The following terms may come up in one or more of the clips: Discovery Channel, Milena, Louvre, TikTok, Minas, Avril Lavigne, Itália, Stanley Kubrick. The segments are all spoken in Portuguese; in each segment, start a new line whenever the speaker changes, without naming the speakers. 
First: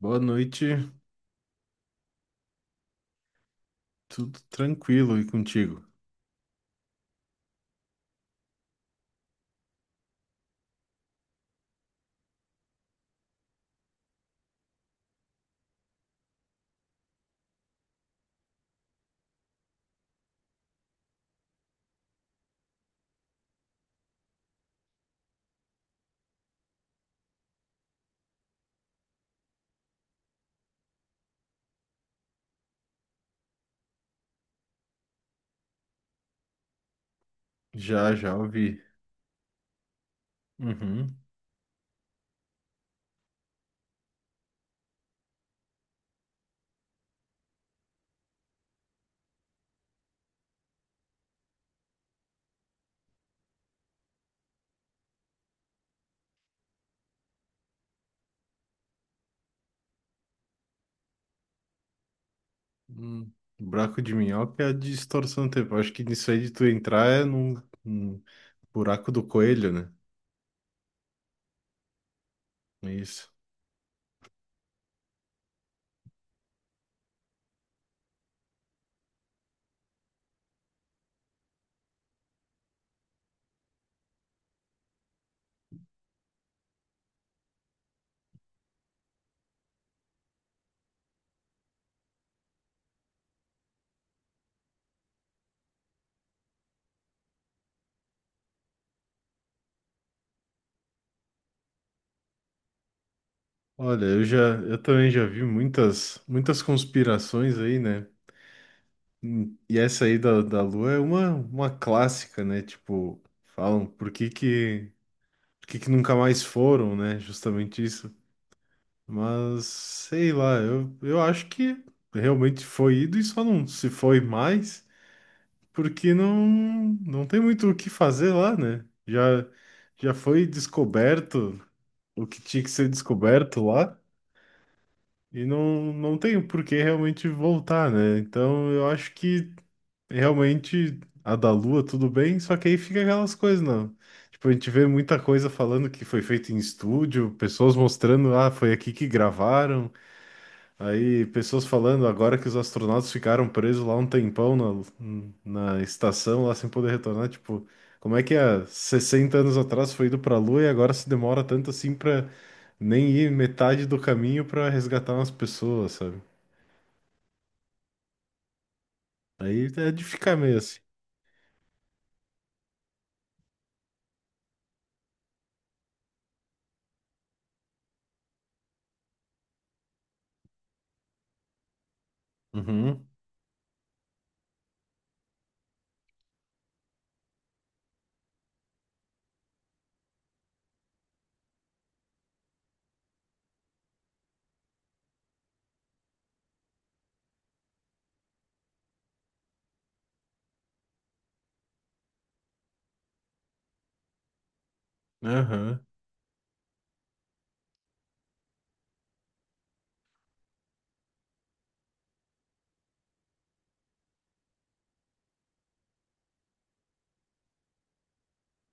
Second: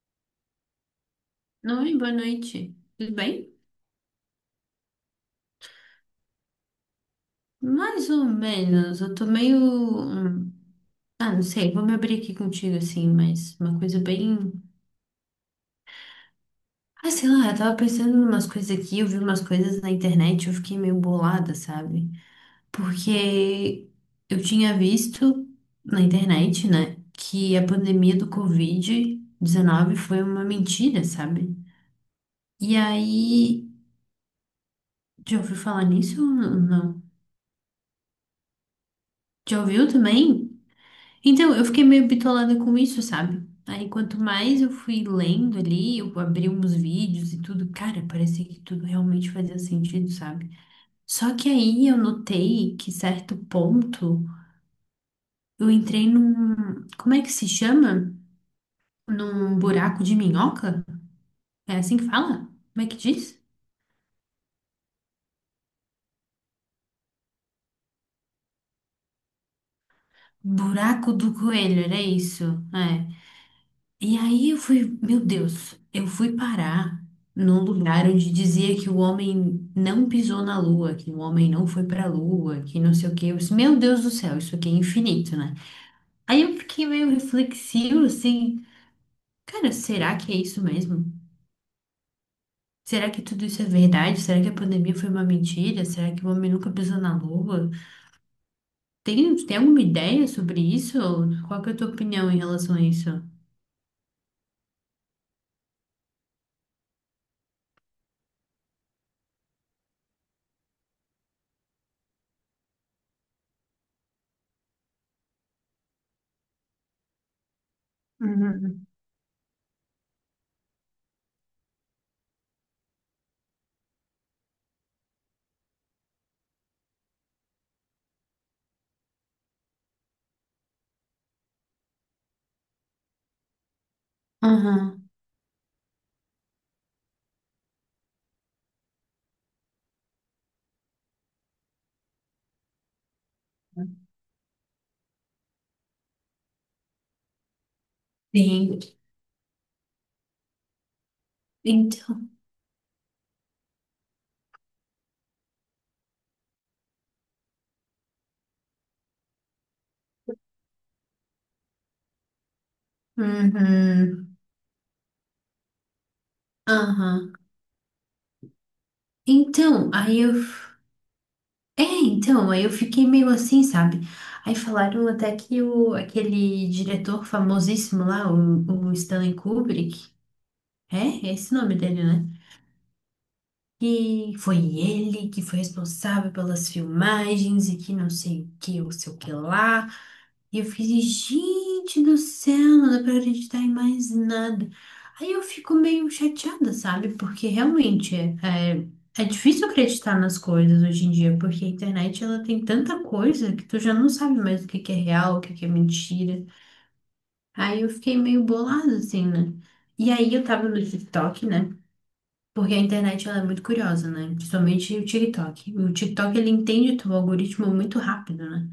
Boa noite,
Oi, boa noite. Tudo bem?
tudo tranquilo e contigo?
Mais ou menos. Eu tô meio. Ah, não sei, vou me abrir aqui contigo, assim, mas uma coisa bem. Ah, sei lá, eu tava pensando em umas coisas aqui, eu vi umas coisas na internet, eu fiquei meio bolada, sabe? Porque eu tinha visto na internet, né, que a pandemia do Covid-19 foi uma mentira, sabe? E aí. Já ouviu falar nisso ou não?
Já, já ouvi.
Já ouviu também?
Uhum.
Então, eu fiquei meio bitolada com isso, sabe? Aí, quanto mais eu fui lendo ali, eu abri uns vídeos e tudo, cara, parecia que tudo realmente fazia sentido, sabe? Só que aí eu notei que, certo ponto, eu entrei num. Como é que se chama? Num buraco de minhoca? É assim que fala? Como é que
Hum,
diz?
Buraco de minhoca é a distorção do tempo. Acho que nisso aí de tu entrar é num buraco do coelho, né?
Buraco do coelho, era isso.
É
É.
isso.
E aí eu fui, meu Deus, eu fui parar num lugar onde dizia que o homem não pisou na lua, que o homem não foi pra lua, que não sei o quê. Eu disse, meu Deus do céu, isso aqui é infinito, né? Aí eu fiquei meio reflexivo, assim, cara, será que é isso mesmo? Será que tudo isso é verdade? Será que a pandemia foi uma mentira? Será que o homem nunca pisou na lua? Tem alguma ideia sobre isso? Qual que é a tua opinião em relação a isso?
Olha, eu já, eu também já vi muitas, muitas conspirações aí, né? E essa aí da Lua é uma clássica, né? Tipo, falam por que que nunca mais foram, né? Justamente isso.
Uhum.
Mas sei lá, eu acho que realmente foi ido e só não se foi mais, porque não, não tem muito o que fazer lá, né? Já, já foi descoberto o que tinha que ser descoberto lá,
Aham.
e não tem por que realmente voltar, né? Então eu acho que realmente a da Lua tudo bem, só que aí fica aquelas coisas, não. Tipo, a gente vê muita coisa falando que foi feito em estúdio, pessoas mostrando, ah, foi
Sim.
aqui que gravaram. Aí, pessoas falando
Então.
agora que os astronautas ficaram presos lá um tempão na estação, lá sem poder retornar. Tipo, como é que há 60 anos atrás foi ido pra Lua e agora se demora tanto assim pra nem ir metade do
Uhum.
caminho pra resgatar umas pessoas, sabe?
Aham.
Aí
Então,
é de
aí eu.
ficar meio assim.
É, então, aí eu fiquei meio assim, sabe? Aí falaram até que o, aquele diretor famosíssimo lá, o Stanley Kubrick, é? É esse o nome dele, né?
Uhum,
Que foi ele que foi responsável pelas filmagens e que não sei o que, ou sei o que lá. E eu fiz, gente do céu, não dá pra acreditar em mais nada. Aí eu fico meio chateada, sabe? Porque realmente é, é, é difícil acreditar nas coisas hoje em dia, porque a internet ela tem tanta coisa que tu já não sabe mais o que que é real, o que que é
aham,
mentira. Aí eu fiquei meio bolada, assim, né? E aí eu tava no TikTok, né? Porque a internet ela é muito curiosa, né? Principalmente o TikTok. O TikTok ele entende teu algoritmo muito rápido, né?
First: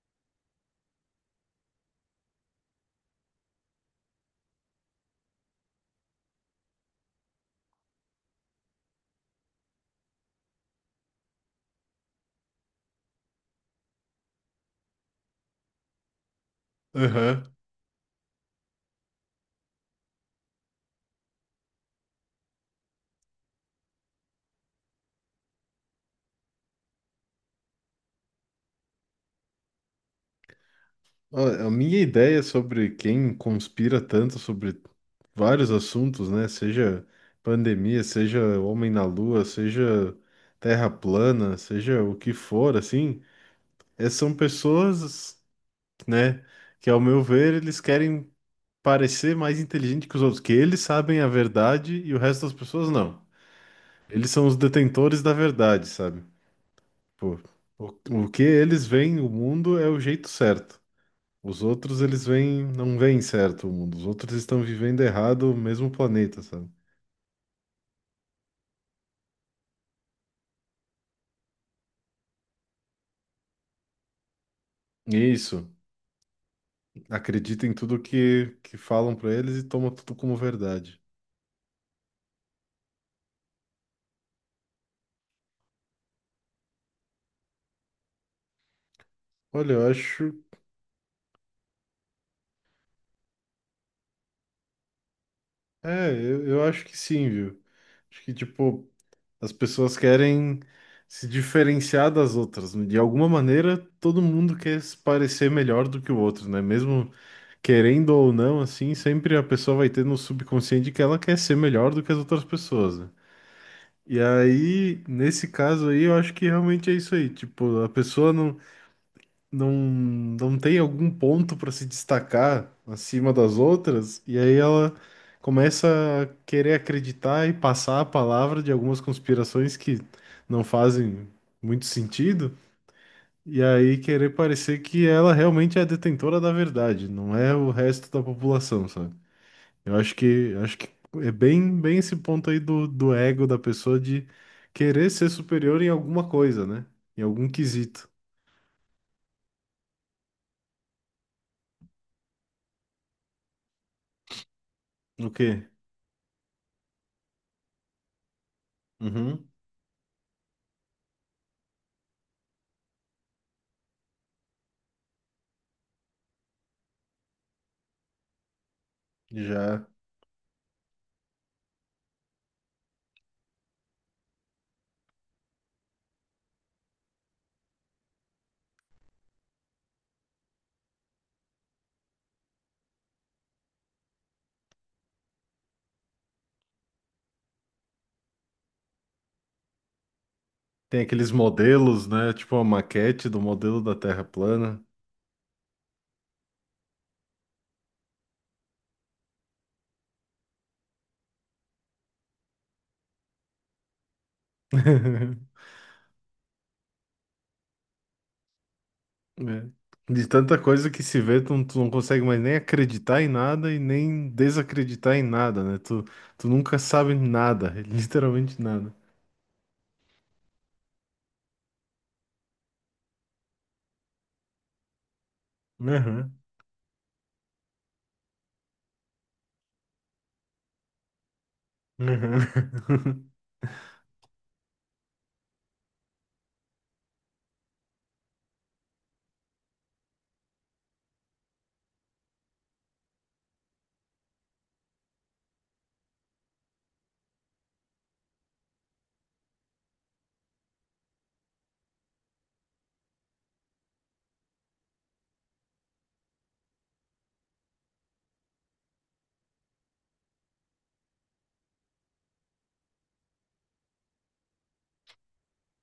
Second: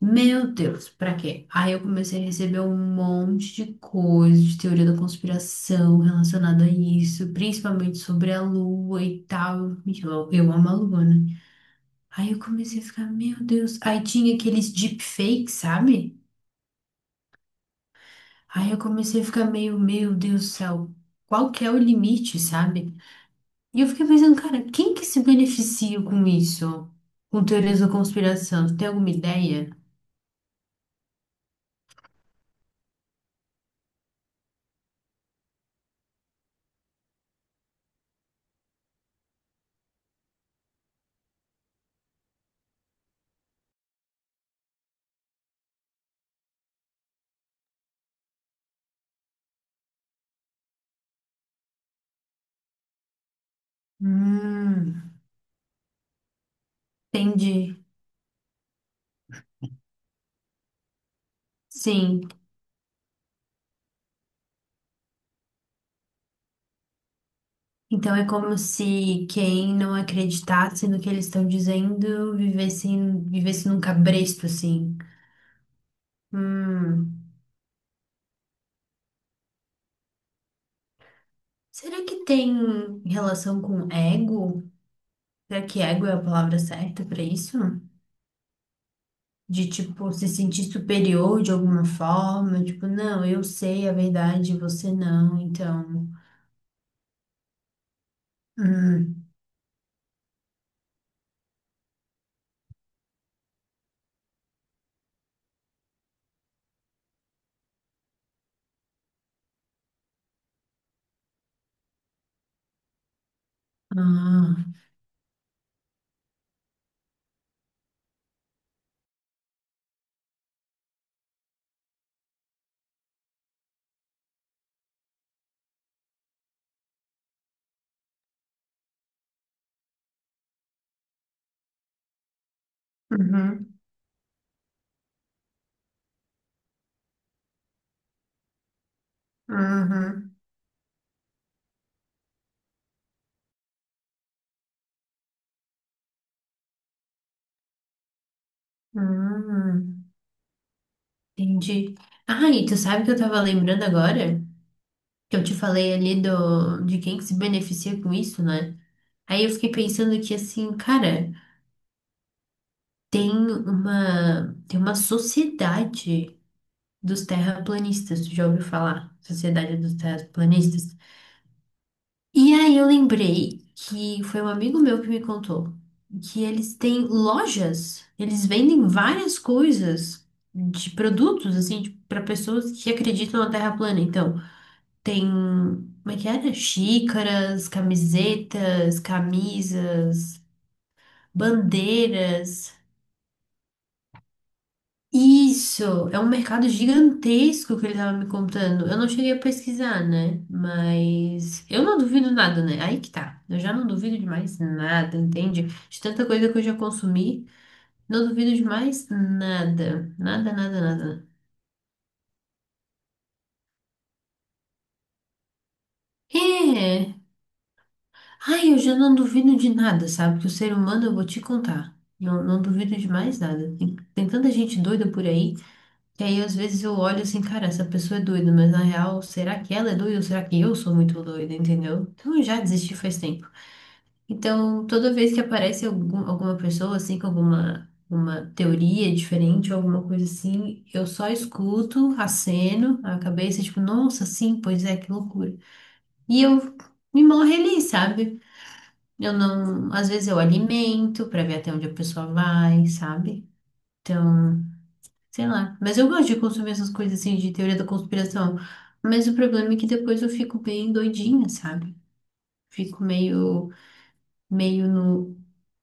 Meu Deus, pra quê? Aí eu comecei a receber um monte de coisa de teoria da conspiração relacionada a isso, principalmente sobre a lua e tal. E eu amo a lua, né? Aí eu comecei a ficar, meu Deus. Aí tinha aqueles deepfakes, sabe?
aham.
Aí eu comecei a ficar meio, meu Deus do céu, qual que é o limite, sabe? E eu fiquei pensando, cara, quem que se beneficia com isso? Com teorias da conspiração? Você tem alguma ideia?
Ó, a minha ideia sobre quem conspira tanto sobre vários assuntos, né? Seja pandemia, seja homem na lua, seja terra plana, seja o que for, assim, é, são pessoas, né, que ao meu ver, eles querem parecer mais inteligente que os outros, que eles sabem a verdade e o resto das pessoas não. Eles são os
Hum,
detentores da verdade, sabe? Pô,
entendi.
o, o que eles veem o mundo é o jeito certo. Os outros, eles
Sim.
veem, não veem certo o mundo. Os outros estão vivendo errado o mesmo planeta, sabe?
Então é como se quem não acreditasse no que eles estão dizendo vivesse, vivesse num cabresto, assim.
Isso.
Hum.
Acredita em tudo que falam pra eles e toma tudo como verdade.
Será que tem relação com ego? Será que ego é a palavra certa para isso? De,
Olha, eu
tipo, se
acho.
sentir superior de alguma forma? Tipo, não, eu sei a verdade, você não, então.
Eu acho que sim, viu? Acho que, tipo,
Hum,
as pessoas querem se diferenciar das outras. De alguma maneira, todo mundo quer se parecer melhor do que o outro, né? Mesmo querendo ou não, assim, sempre a pessoa vai ter no subconsciente que ela quer ser melhor do que as outras pessoas, né? E
ah,
aí, nesse caso aí, eu acho que realmente é isso aí. Tipo, a pessoa não. Não tem algum ponto para se destacar acima das outras, e aí ela começa a querer acreditar e passar a palavra de algumas conspirações que não fazem muito sentido, e
uhum,
aí querer parecer que ela realmente é a detentora da verdade, não é o resto da população, sabe? Eu
uhum,
acho que é bem esse ponto aí do ego da pessoa de querer ser superior em alguma coisa, né? Em algum quesito.
uhum, entendi. Ah, e tu sabe que eu tava lembrando agora?
O
Que eu te
quê?
falei ali do, de quem que se beneficia com isso, né? Aí
Uhum.
eu fiquei pensando que, assim, cara, tem uma sociedade dos terraplanistas, tu já ouviu falar? Sociedade
Já.
dos terraplanistas. E aí eu lembrei que foi um amigo meu que me contou que eles têm lojas, eles vendem várias coisas de produtos assim para pessoas que acreditam na Terra plana. Então, tem, como é que era? Xícaras, camisetas, camisas,
Tem aqueles modelos, né? Tipo a
bandeiras.
maquete do modelo da Terra plana.
Isso, é um mercado gigantesco que ele tava me contando. Eu não cheguei a pesquisar, né? Mas eu não duvido nada, né? Aí que tá. Eu já não duvido de mais nada, entende? De tanta coisa que eu já consumi, não duvido de mais
É.
nada.
De
Nada,
tanta
nada,
coisa que se
nada.
vê, tu não consegue mais nem acreditar em nada e nem desacreditar em nada, né? Tu, tu nunca sabe
É.
nada, literalmente
Ai, eu
nada.
já não duvido de nada, sabe? Que o ser humano eu vou te contar. Não, não duvido de mais nada. Tem tanta gente doida por aí. E
Uhum,
aí, às vezes eu olho assim, cara, essa pessoa é doida, mas na real, será que ela é doida ou será que eu sou muito doida, entendeu? Então, eu já desisti faz
uhum.
tempo. Então, toda vez que aparece alguma pessoa, assim, com alguma uma teoria diferente ou alguma coisa assim, eu só escuto, aceno a cabeça, tipo, nossa, sim, pois é, que loucura. E eu me morro ali, sabe? Eu não, às vezes eu alimento pra ver até onde a pessoa vai, sabe? Então. Sei lá. Mas eu gosto de consumir essas coisas assim de teoria da conspiração. Mas o problema é que depois eu fico bem doidinha, sabe? Fico meio, meio no.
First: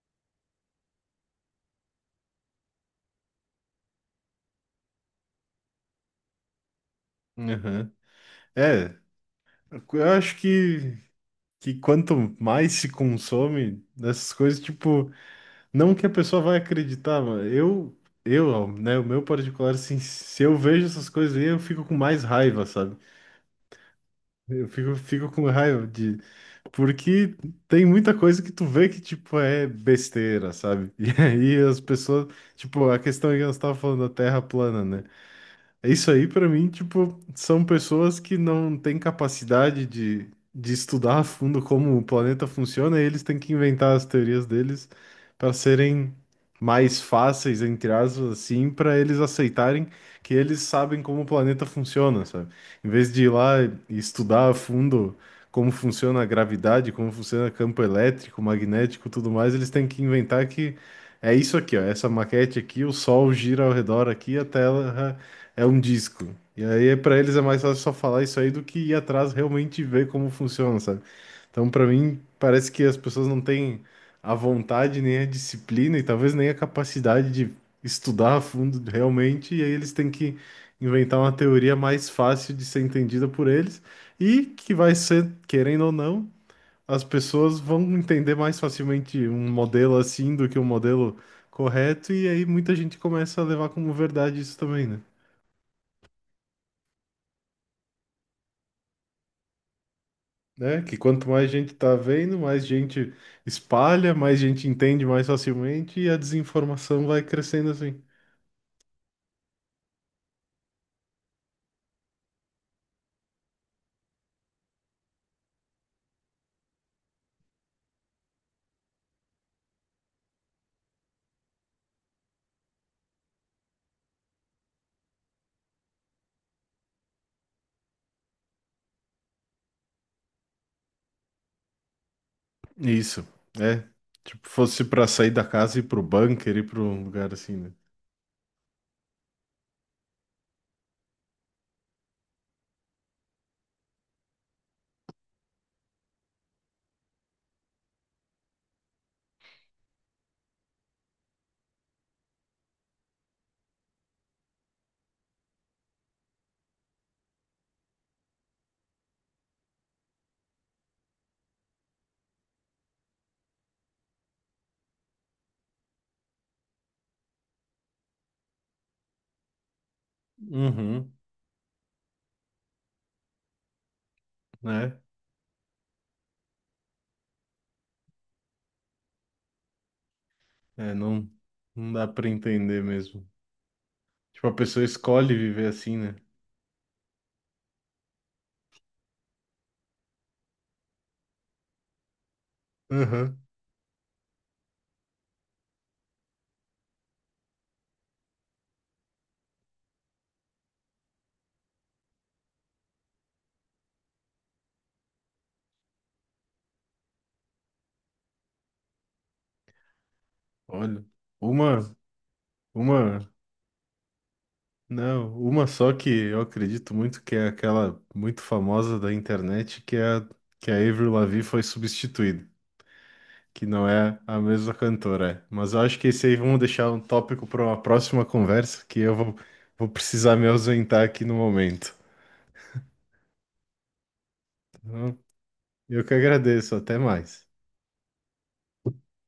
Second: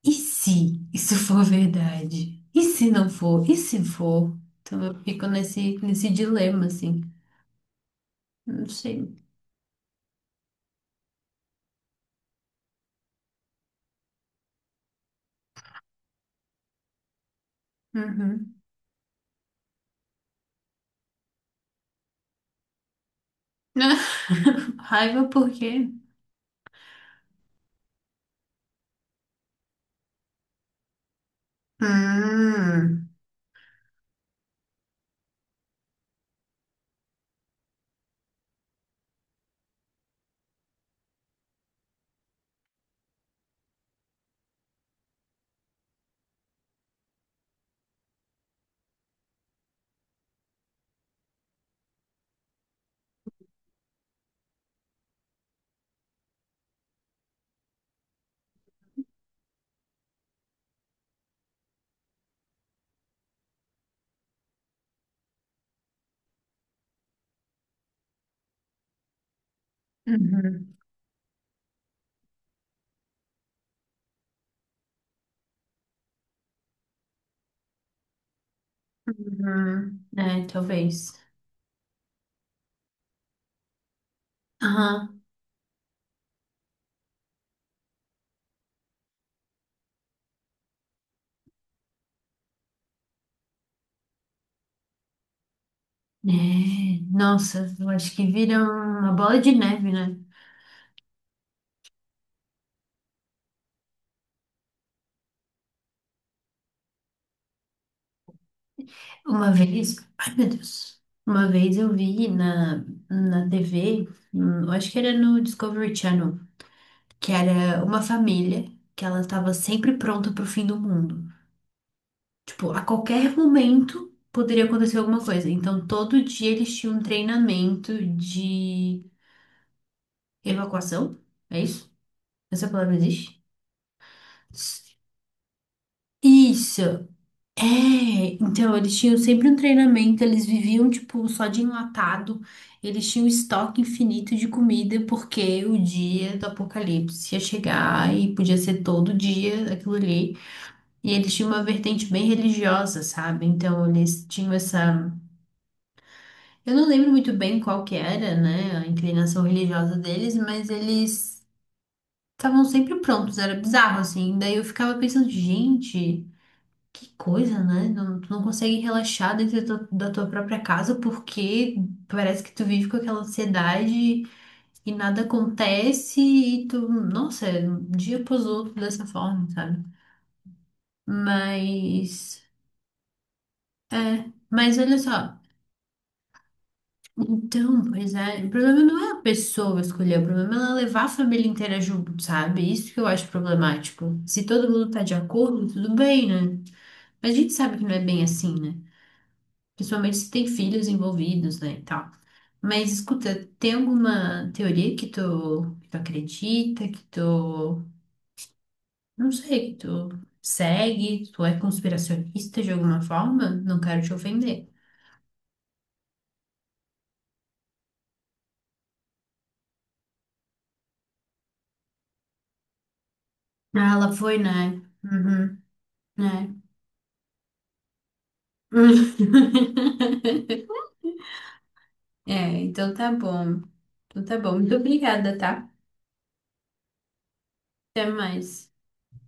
E se isso for verdade? E se não for? E se for? Então eu fico nesse dilema, assim.
Uhum.
Não
É,
sei.
eu acho que quanto mais se consome dessas coisas, tipo. Não que a pessoa vai acreditar, mano.
Uhum.
Ó, né, o meu particular, assim, se eu vejo essas coisas aí, eu fico com mais raiva, sabe?
Raiva
Fico com
por
raiva
quê?
de. Porque tem muita coisa que tu vê que, tipo, é besteira, sabe? E aí as pessoas. Tipo, a
Hum.
questão é que nós estávamos falando da Terra plana, né? É isso aí, pra mim, tipo, são pessoas que não têm capacidade de estudar a fundo como o planeta funciona e eles têm que inventar as teorias deles para serem mais fáceis, entre aspas, assim, para eles aceitarem que eles sabem como o planeta funciona, sabe? Em vez de ir lá e estudar a fundo como funciona a gravidade, como funciona campo elétrico, magnético, tudo mais, eles têm que inventar que é isso aqui, ó, essa maquete aqui, o Sol gira ao redor aqui, a Terra é um disco. E aí, pra eles é mais fácil só falar isso aí do que ir atrás realmente e ver como
Uhum.
funciona, sabe? Então, pra mim, parece que as pessoas não têm a vontade, nem a disciplina e talvez nem a capacidade de estudar a fundo realmente. E aí, eles
Uhum.
têm que
É, talvez.
inventar uma teoria mais fácil de ser entendida por eles e que vai
Aham.
ser, querendo ou não, as pessoas vão entender mais facilmente um modelo assim do que um modelo correto. E aí, muita gente começa a levar como verdade isso também, né?
É, nossa, eu acho que vira uma bola de neve, né?
Né? Que quanto mais gente tá vendo, mais gente espalha, mais gente entende mais facilmente e a desinformação vai crescendo assim.
Uma vez, ai meu Deus, uma vez eu vi na, na TV, eu acho que era no Discovery Channel, que era uma família que ela estava sempre pronta pro fim do mundo. Tipo, a qualquer momento poderia acontecer alguma coisa. Então, todo dia eles tinham um treinamento de evacuação, é isso? Essa palavra
Isso,
existe?
é. Tipo, fosse para sair da casa e ir pro bunker, ir para um
Isso!
lugar assim,
É,
né?
então eles tinham sempre um treinamento, eles viviam tipo só de enlatado, eles tinham estoque infinito de comida porque o dia do apocalipse ia chegar e podia ser todo dia aquilo ali. E eles tinham uma vertente bem religiosa, sabe? Então eles tinham essa, eu não lembro muito bem qual que era, né, a inclinação religiosa deles, mas eles estavam sempre prontos, era bizarro assim. Daí eu ficava pensando, gente, que coisa, né? Não, tu não consegue relaxar dentro da tua própria casa
Uhum,
porque parece que tu vive com aquela ansiedade e
né?
nada acontece e tu, nossa, é um dia após outro dessa forma, sabe?
É, não dá para
Mas,
entender mesmo.
é,
Tipo, a
mas
pessoa
olha
escolhe
só.
viver assim, né?
Então, pois é, o problema não é a pessoa escolher, o problema é ela levar a família inteira junto, sabe? Isso que eu acho
Uhum.
problemático. Se todo mundo tá de acordo, tudo bem, né? Mas a gente sabe que não é bem assim, né? Principalmente se tem filhos envolvidos, né, e tal. Mas escuta, tem alguma teoria que tu acredita, que tu, não sei, que tu
Olha,
segue, tu é
uma,
conspiracionista de alguma
uma,
forma? Não quero te ofender.
não, uma só que eu acredito muito que é aquela muito famosa da internet, que é que a Avril Lavigne foi substituída. Que não
Ah, ela
é
foi,
a mesma
né?
cantora. É.
Uhum.
Mas eu acho que esse aí
Né?
vamos deixar um tópico para uma próxima conversa, vou precisar me ausentar aqui no momento.
É, então tá bom. Então tá bom. Muito
Então,
obrigada, tá?
eu que agradeço, até mais.
Até mais.